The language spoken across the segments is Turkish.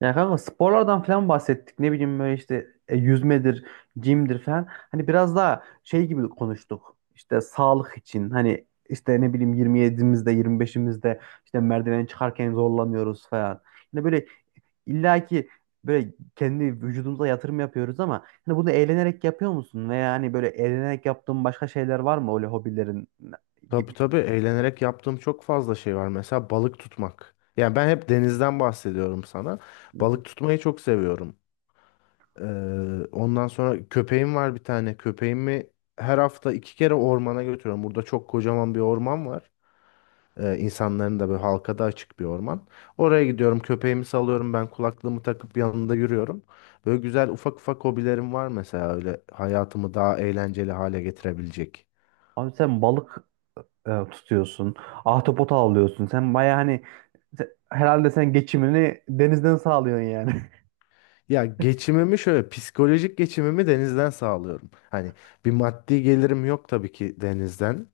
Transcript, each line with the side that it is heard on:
right: Ya kanka sporlardan falan bahsettik. Ne bileyim böyle işte yüzmedir, jimdir falan. Hani biraz daha şey gibi konuştuk. İşte sağlık için hani işte ne bileyim 27'imizde 25'imizde işte merdiveni çıkarken zorlanıyoruz falan. Hani böyle illaki böyle kendi vücudumuza yatırım yapıyoruz ama hani bunu eğlenerek yapıyor musun? Veya hani böyle eğlenerek yaptığın başka şeyler var mı öyle hobilerin? Gibi.
left: Tabii tabii eğlenerek yaptığım çok fazla şey var. Mesela balık tutmak. Yani ben hep denizden bahsediyorum sana. Balık tutmayı çok seviyorum. Ee, Ondan sonra köpeğim var bir tane. Köpeğimi her hafta iki kere ormana götürüyorum. Burada çok kocaman bir orman var. İnsanların da böyle halka da açık bir orman. Oraya gidiyorum köpeğimi salıyorum ben kulaklığımı takıp yanında yürüyorum. Böyle güzel ufak ufak hobilerim var mesela öyle hayatımı daha eğlenceli hale getirebilecek.
right: Abi sen balık tutuyorsun. Ahtapot avlıyorsun. Sen baya hani herhalde sen geçimini denizden sağlıyorsun yani.
left: Ya geçimimi şöyle psikolojik geçimimi denizden sağlıyorum. Hani bir maddi gelirim yok tabii ki denizden.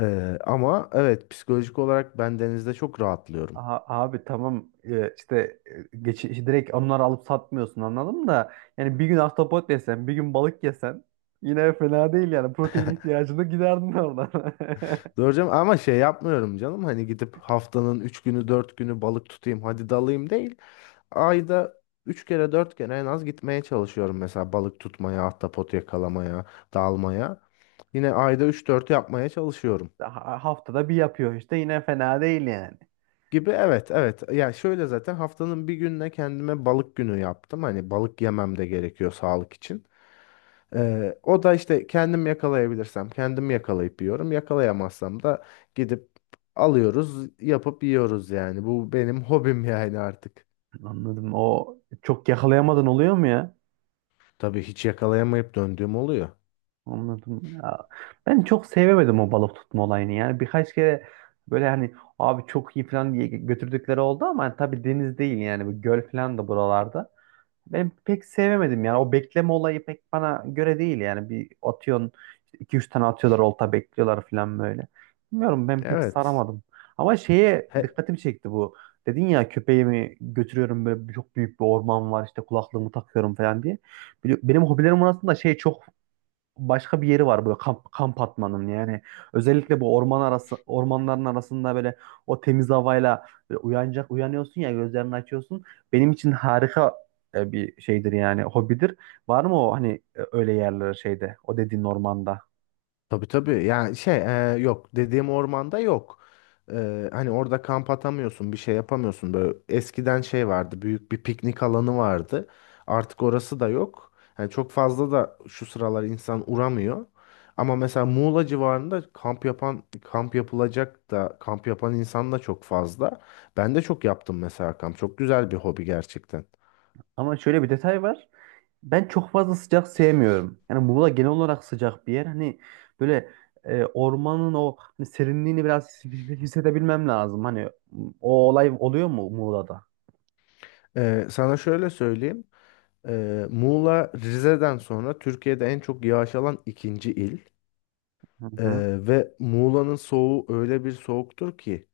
left: Ama evet psikolojik olarak ben denizde çok rahatlıyorum.
right: Aha, abi tamam. İşte işte direkt onları alıp satmıyorsun anladım da yani bir gün ahtapot yesen bir gün balık yesen yine fena değil yani protein ihtiyacını giderdin oradan.
left: Doğru ama şey yapmıyorum canım hani gidip haftanın 3 günü 4 günü balık tutayım hadi dalayım değil. Ayda 3 kere 4 kere en az gitmeye çalışıyorum mesela balık tutmaya, ahtapot yakalamaya, dalmaya. Yine ayda üç dört yapmaya çalışıyorum.
right: Haftada bir yapıyor işte yine fena değil yani.
left: Gibi, evet evet. Ya şöyle zaten haftanın bir gününe kendime balık günü yaptım. Hani balık yemem de gerekiyor sağlık için. O da işte kendim yakalayabilirsem kendim yakalayıp yiyorum. Yakalayamazsam da gidip alıyoruz, yapıp yiyoruz yani. Bu benim hobim yani artık.
right: Anladım, o çok yakalayamadın oluyor mu ya?
left: Tabii hiç yakalayamayıp döndüğüm oluyor.
right: Anladım ya. Ben çok sevemedim o balık tutma olayını. Yani birkaç kere böyle hani abi çok iyi falan diye götürdükleri oldu ama hani tabii deniz değil yani bu göl falan da buralarda. Ben pek sevemedim yani o bekleme olayı pek bana göre değil yani bir atıyorsun işte iki üç tane atıyorlar olta bekliyorlar falan böyle. Bilmiyorum, ben pek
left: Evet.
right: saramadım. Ama şeye
left: He.
right: dikkatimi çekti bu. Dedin ya köpeğimi götürüyorum böyle çok büyük bir orman var işte kulaklığımı takıyorum falan diye. Benim hobilerim arasında şey çok başka bir yeri var böyle kamp, kamp atmanın yani özellikle bu orman arası ormanların arasında böyle o temiz havayla böyle uyanacak uyanıyorsun ya gözlerini açıyorsun benim için harika bir şeydir yani hobidir. Var mı o hani öyle yerler şeyde o dediğin ormanda?
left: Tabii tabii. Yok dediğim ormanda yok. E, hani orada kamp atamıyorsun, bir şey yapamıyorsun. Böyle eskiden şey vardı, büyük bir piknik alanı vardı. Artık orası da yok. Yani çok fazla da şu sıralar insan uğramıyor. Ama mesela Muğla civarında kamp yapan, kamp yapılacak da kamp yapan insan da çok fazla. Ben de çok yaptım mesela kamp. Çok güzel bir hobi gerçekten.
right: Ama şöyle bir detay var, ben çok fazla sıcak sevmiyorum yani Muğla genel olarak sıcak bir yer hani böyle ormanın o hani serinliğini biraz hissedebilmem lazım. Hani o olay oluyor mu Muğla'da?
left: E, sana şöyle söyleyeyim. E, Muğla Rize'den sonra Türkiye'de en çok yağış alan ikinci il.
right: Hı hı.
left: Ee, Ve Muğla'nın soğuğu öyle bir soğuktur ki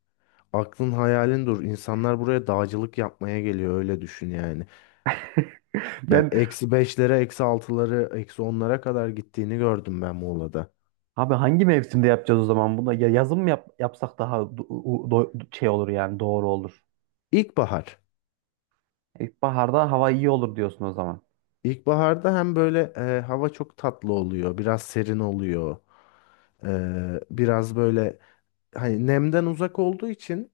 left: aklın hayalin dur. İnsanlar buraya dağcılık yapmaya geliyor öyle düşün yani. Yani
right: Ben
left: eksi beşlere, eksi altıları, eksi onlara kadar gittiğini gördüm ben Muğla'da.
right: abi hangi mevsimde yapacağız o zaman bunu? Ya yazın mı yapsak daha şey olur yani doğru olur.
left: İlkbahar.
right: İlkbaharda hava iyi olur diyorsun o zaman.
left: İlkbaharda hem böyle hava çok tatlı oluyor, biraz serin oluyor. Biraz böyle hani nemden uzak olduğu için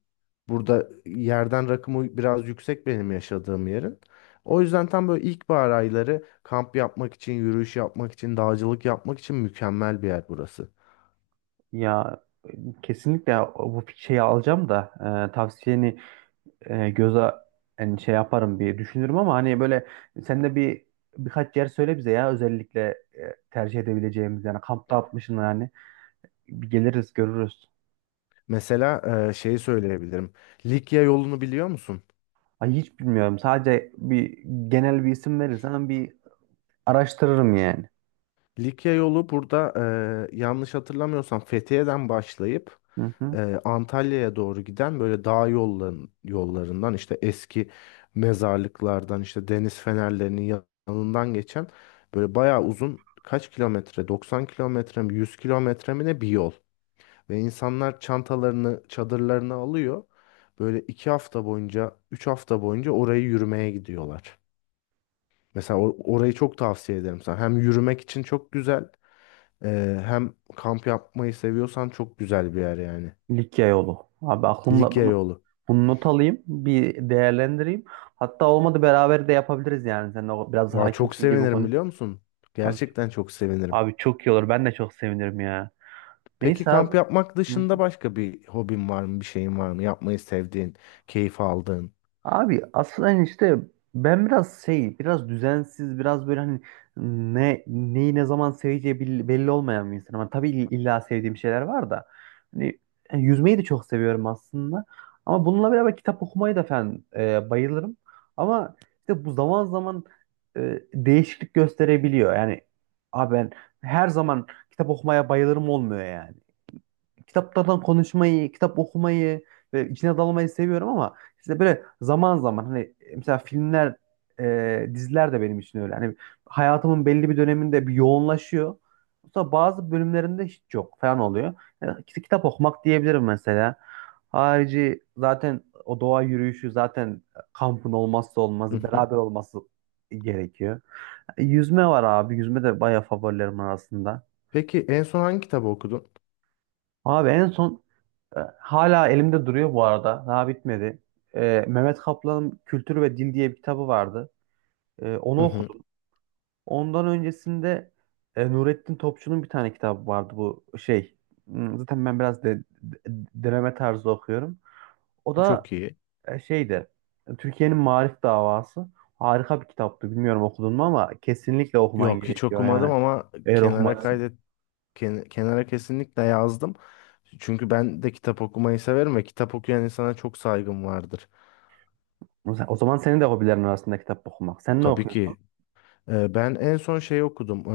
left: burada yerden rakımı biraz yüksek benim yaşadığım yerin. O yüzden tam böyle ilkbahar ayları kamp yapmak için, yürüyüş yapmak için, dağcılık yapmak için mükemmel bir yer burası.
right: Ya e, kesinlikle bu şeyi alacağım da tavsiyeni göze, yani şey yaparım bir düşünürüm ama hani böyle sen de bir birkaç yer söyle bize ya özellikle tercih edebileceğimiz, yani kampta atmışsın yani bir geliriz görürüz.
left: Mesela şeyi söyleyebilirim. Likya yolunu biliyor musun?
right: Ay hiç bilmiyorum. Sadece bir genel bir isim verirsen bir araştırırım yani.
left: Likya yolu burada yanlış hatırlamıyorsam Fethiye'den başlayıp
right: Hı hı.
left: e, Antalya'ya doğru giden böyle dağ yollarından işte eski mezarlıklardan işte deniz fenerlerinin yanından geçen böyle bayağı uzun kaç kilometre 90 kilometre mi 100 kilometre mi ne bir yol. Ve insanlar çantalarını çadırlarını alıyor. Böyle iki hafta boyunca, üç hafta boyunca orayı yürümeye gidiyorlar. Mesela orayı çok tavsiye ederim sana. Hem yürümek için çok güzel, hem kamp yapmayı seviyorsan çok güzel bir yer yani.
right: Likya yolu. Abi aklımda
left: Likya
right: bunu,
left: yolu.
right: bunu not alayım. Bir değerlendireyim. Hatta olmadı beraber de yapabiliriz yani. Sen de biraz
left: Valla çok
right: hakimsin gibi
left: sevinirim
right: konu.
left: biliyor musun?
right: Abi,
left: Gerçekten çok sevinirim.
right: abi çok iyi olur. Ben de çok sevinirim ya.
left: Peki
right: Neyse abi.
left: kamp yapmak
right: Hı.
left: dışında başka bir hobin var mı? Bir şeyin var mı? Yapmayı sevdiğin, keyif aldığın.
right: Abi aslında hani işte ben biraz şey, biraz düzensiz, biraz böyle hani ne neyi ne zaman seveceği belli, belli olmayan bir insanım. Ama tabii illa sevdiğim şeyler var da. Hani yani yüzmeyi de çok seviyorum aslında. Ama bununla beraber kitap okumayı da falan bayılırım. Ama işte bu zaman zaman değişiklik gösterebiliyor. Yani abi ben her zaman kitap okumaya bayılırım olmuyor yani kitaplardan konuşmayı, kitap okumayı ve içine dalmayı seviyorum ama işte böyle zaman zaman hani mesela filmler, diziler de benim için öyle. Hani hayatımın belli bir döneminde bir yoğunlaşıyor. Sonra bazı bölümlerinde hiç yok falan oluyor. Yani kitap okumak diyebilirim mesela. Harici zaten o doğa yürüyüşü zaten kampın olmazsa
left: Hı
right: olmazı,
left: hı.
right: beraber olması gerekiyor. Yüzme var abi. Yüzme de bayağı favorilerim arasında.
left: Peki en son hangi kitabı okudun?
right: Abi en son, Hala elimde duruyor bu arada. Daha bitmedi. Mehmet Kaplan'ın Kültür ve Dil diye bir kitabı vardı.
left: Hı
right: Onu
left: hı.
right: okudum. Ondan öncesinde Nurettin Topçu'nun bir tane kitabı vardı bu şey. Zaten ben biraz deneme tarzı okuyorum. O da
left: Çok iyi.
right: şeydi. Türkiye'nin Maarif Davası. Harika bir kitaptı. Bilmiyorum okudun mu ama kesinlikle okuman
left: Yok hiç
right: gerekiyor
left: okumadım
right: yani.
left: ama
right: Eğer
left: kenara
right: okumadıysan.
left: kaydet kenara kesinlikle yazdım. Çünkü ben de kitap okumayı severim ve kitap okuyan insana çok saygım vardır.
right: O zaman senin de hobilerin arasında kitap okumak. Sen ne
left: Tabii
right: okuyorsun?
left: ki. Ben en son şey okudum.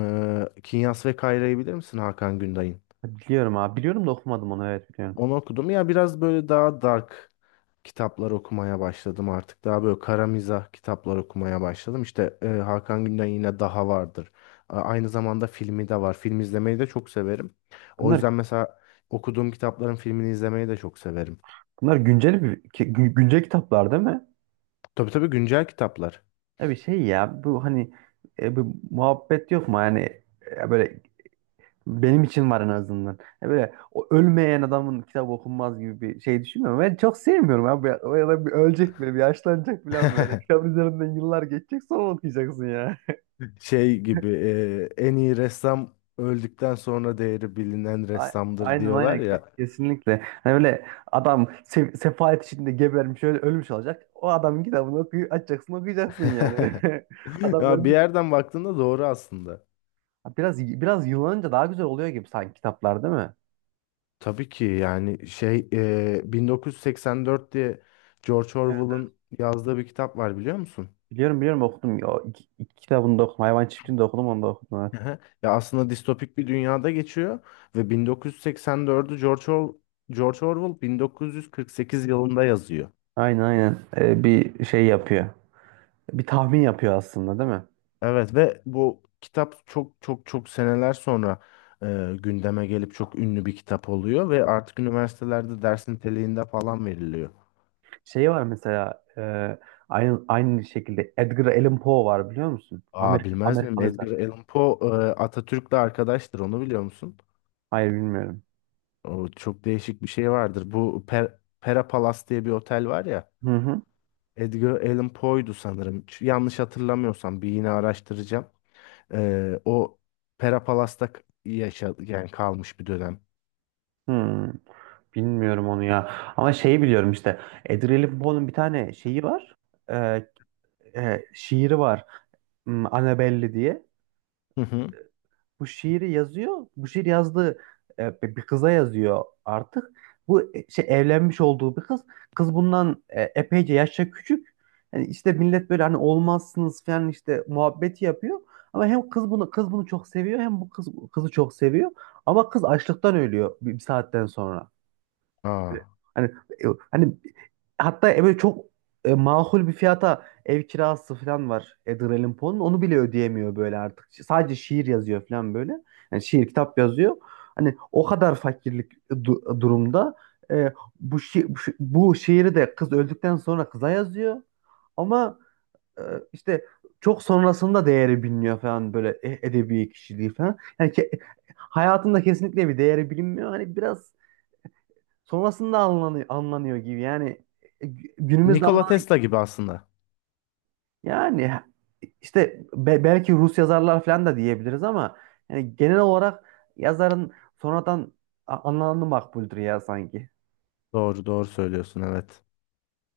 left: Kinyas ve Kayra'yı bilir misin Hakan Günday'ın?
right: Biliyorum abi. Biliyorum da okumadım onu. Evet biliyorum.
left: Onu okudum. Ya biraz böyle daha dark kitaplar okumaya başladım artık. Daha böyle kara mizah kitaplar okumaya başladım. İşte Hakan Günday'ın yine Daha vardır. Aynı zamanda filmi de var. Film izlemeyi de çok severim. O
right: Bunlar
left: yüzden mesela okuduğum kitapların filmini izlemeyi de çok severim.
right: Bunlar güncel bir güncel kitaplar değil mi?
left: Tabii tabii güncel kitaplar.
right: Ya bir şey ya bu hani bu muhabbet yok mu? Yani böyle benim için var en azından. Ya böyle o ölmeyen adamın kitabı okunmaz gibi bir şey düşünmüyorum. Ben çok sevmiyorum abi. Ya, o adam bir ölecek böyle, bir yaşlanacak falan böyle. Kitabın üzerinden yıllar geçecek sonra okuyacaksın ya.
left: Şey gibi en iyi ressam öldükten sonra değeri bilinen
right: A-
left: ressamdır
right: Aynen
left: diyorlar
right: aynen.
left: ya.
right: Kesinlikle. Hani böyle adam sefalet içinde gebermiş öyle ölmüş olacak. O adamın kitabını okuy açacaksın okuyacaksın yani. Adam
left: Ya bir
right: ölmüş.
left: yerden baktığında doğru aslında.
right: Ha, biraz biraz yıllanınca daha güzel oluyor gibi sanki kitaplar değil mi?
left: Tabii ki yani şey 1984 diye George
right: Evet.
left: Orwell'ın yazdığı bir kitap var biliyor musun?
right: Biliyorum biliyorum okudum. O iki, iki kitabını da okudum. Hayvan Çiftliği'ni de okudum, onu da okudum. Evet.
left: Ehe. Ya aslında distopik bir dünyada geçiyor ve George Orwell 1948 yılında yazıyor.
right: Aynen aynen. Bir şey yapıyor. Bir tahmin yapıyor aslında değil mi?
left: Evet ve bu kitap çok çok çok seneler sonra e, gündeme gelip çok ünlü bir kitap oluyor ve artık üniversitelerde ders niteliğinde falan veriliyor.
right: Şey var mesela aynı aynı şekilde Edgar Allan Poe var biliyor musun?
left: Aa
right: Amerika
left: bilmez miyim?
right: Amerikalı yazar.
left: Edgar Allan Poe Atatürk'le arkadaştır. Onu biliyor musun?
right: Hayır bilmiyorum.
left: O çok değişik bir şey vardır. Bu Pera Palace diye bir otel var ya.
right: Hı hı.
left: Edgar Allan Poe'ydu sanırım. Yanlış hatırlamıyorsam bir yine araştıracağım. E, o Pera Palace'da yaşa yani kalmış bir dönem.
right: Hı. Bilmiyorum onu ya. Ama şeyi biliyorum işte. Edgar Allan Poe'nun bir tane şeyi var. Ee, şiiri var. Annabelle diye.
left: Hı hı.
right: Bu şiiri yazıyor. Bu şiir yazdığı bir bir kıza yazıyor artık. Bu şey evlenmiş olduğu bir kız. Kız bundan epeyce yaşça küçük. Yani işte millet böyle hani olmazsınız falan işte muhabbeti yapıyor. Ama hem kız bunu kız bunu çok seviyor hem bu kız kızı çok seviyor. Ama kız açlıktan ölüyor bir, bir saatten sonra. Böyle
left: Aa.
right: hani hani hatta böyle çok makul bir fiyata ev kirası falan var Edgar Allan Poe'nun. Onu bile ödeyemiyor böyle artık. Sadece şiir yazıyor falan böyle. Yani şiir kitap yazıyor. Hani o kadar fakirlik durumda, e, bu şiiri de kız öldükten sonra kıza yazıyor. Ama e, işte çok sonrasında değeri biliniyor falan böyle edebi kişiliği falan. Yani hayatında kesinlikle bir değeri bilinmiyor. Hani biraz sonrasında anlanıyor, anlanıyor gibi. Yani günümüzde
left: Nikola
right: anlan,
left: Tesla gibi aslında.
right: yani işte belki Rus yazarlar falan da diyebiliriz ama yani genel olarak yazarın sonradan anlamı makbuldür ya sanki.
left: Doğru doğru söylüyorsun, evet.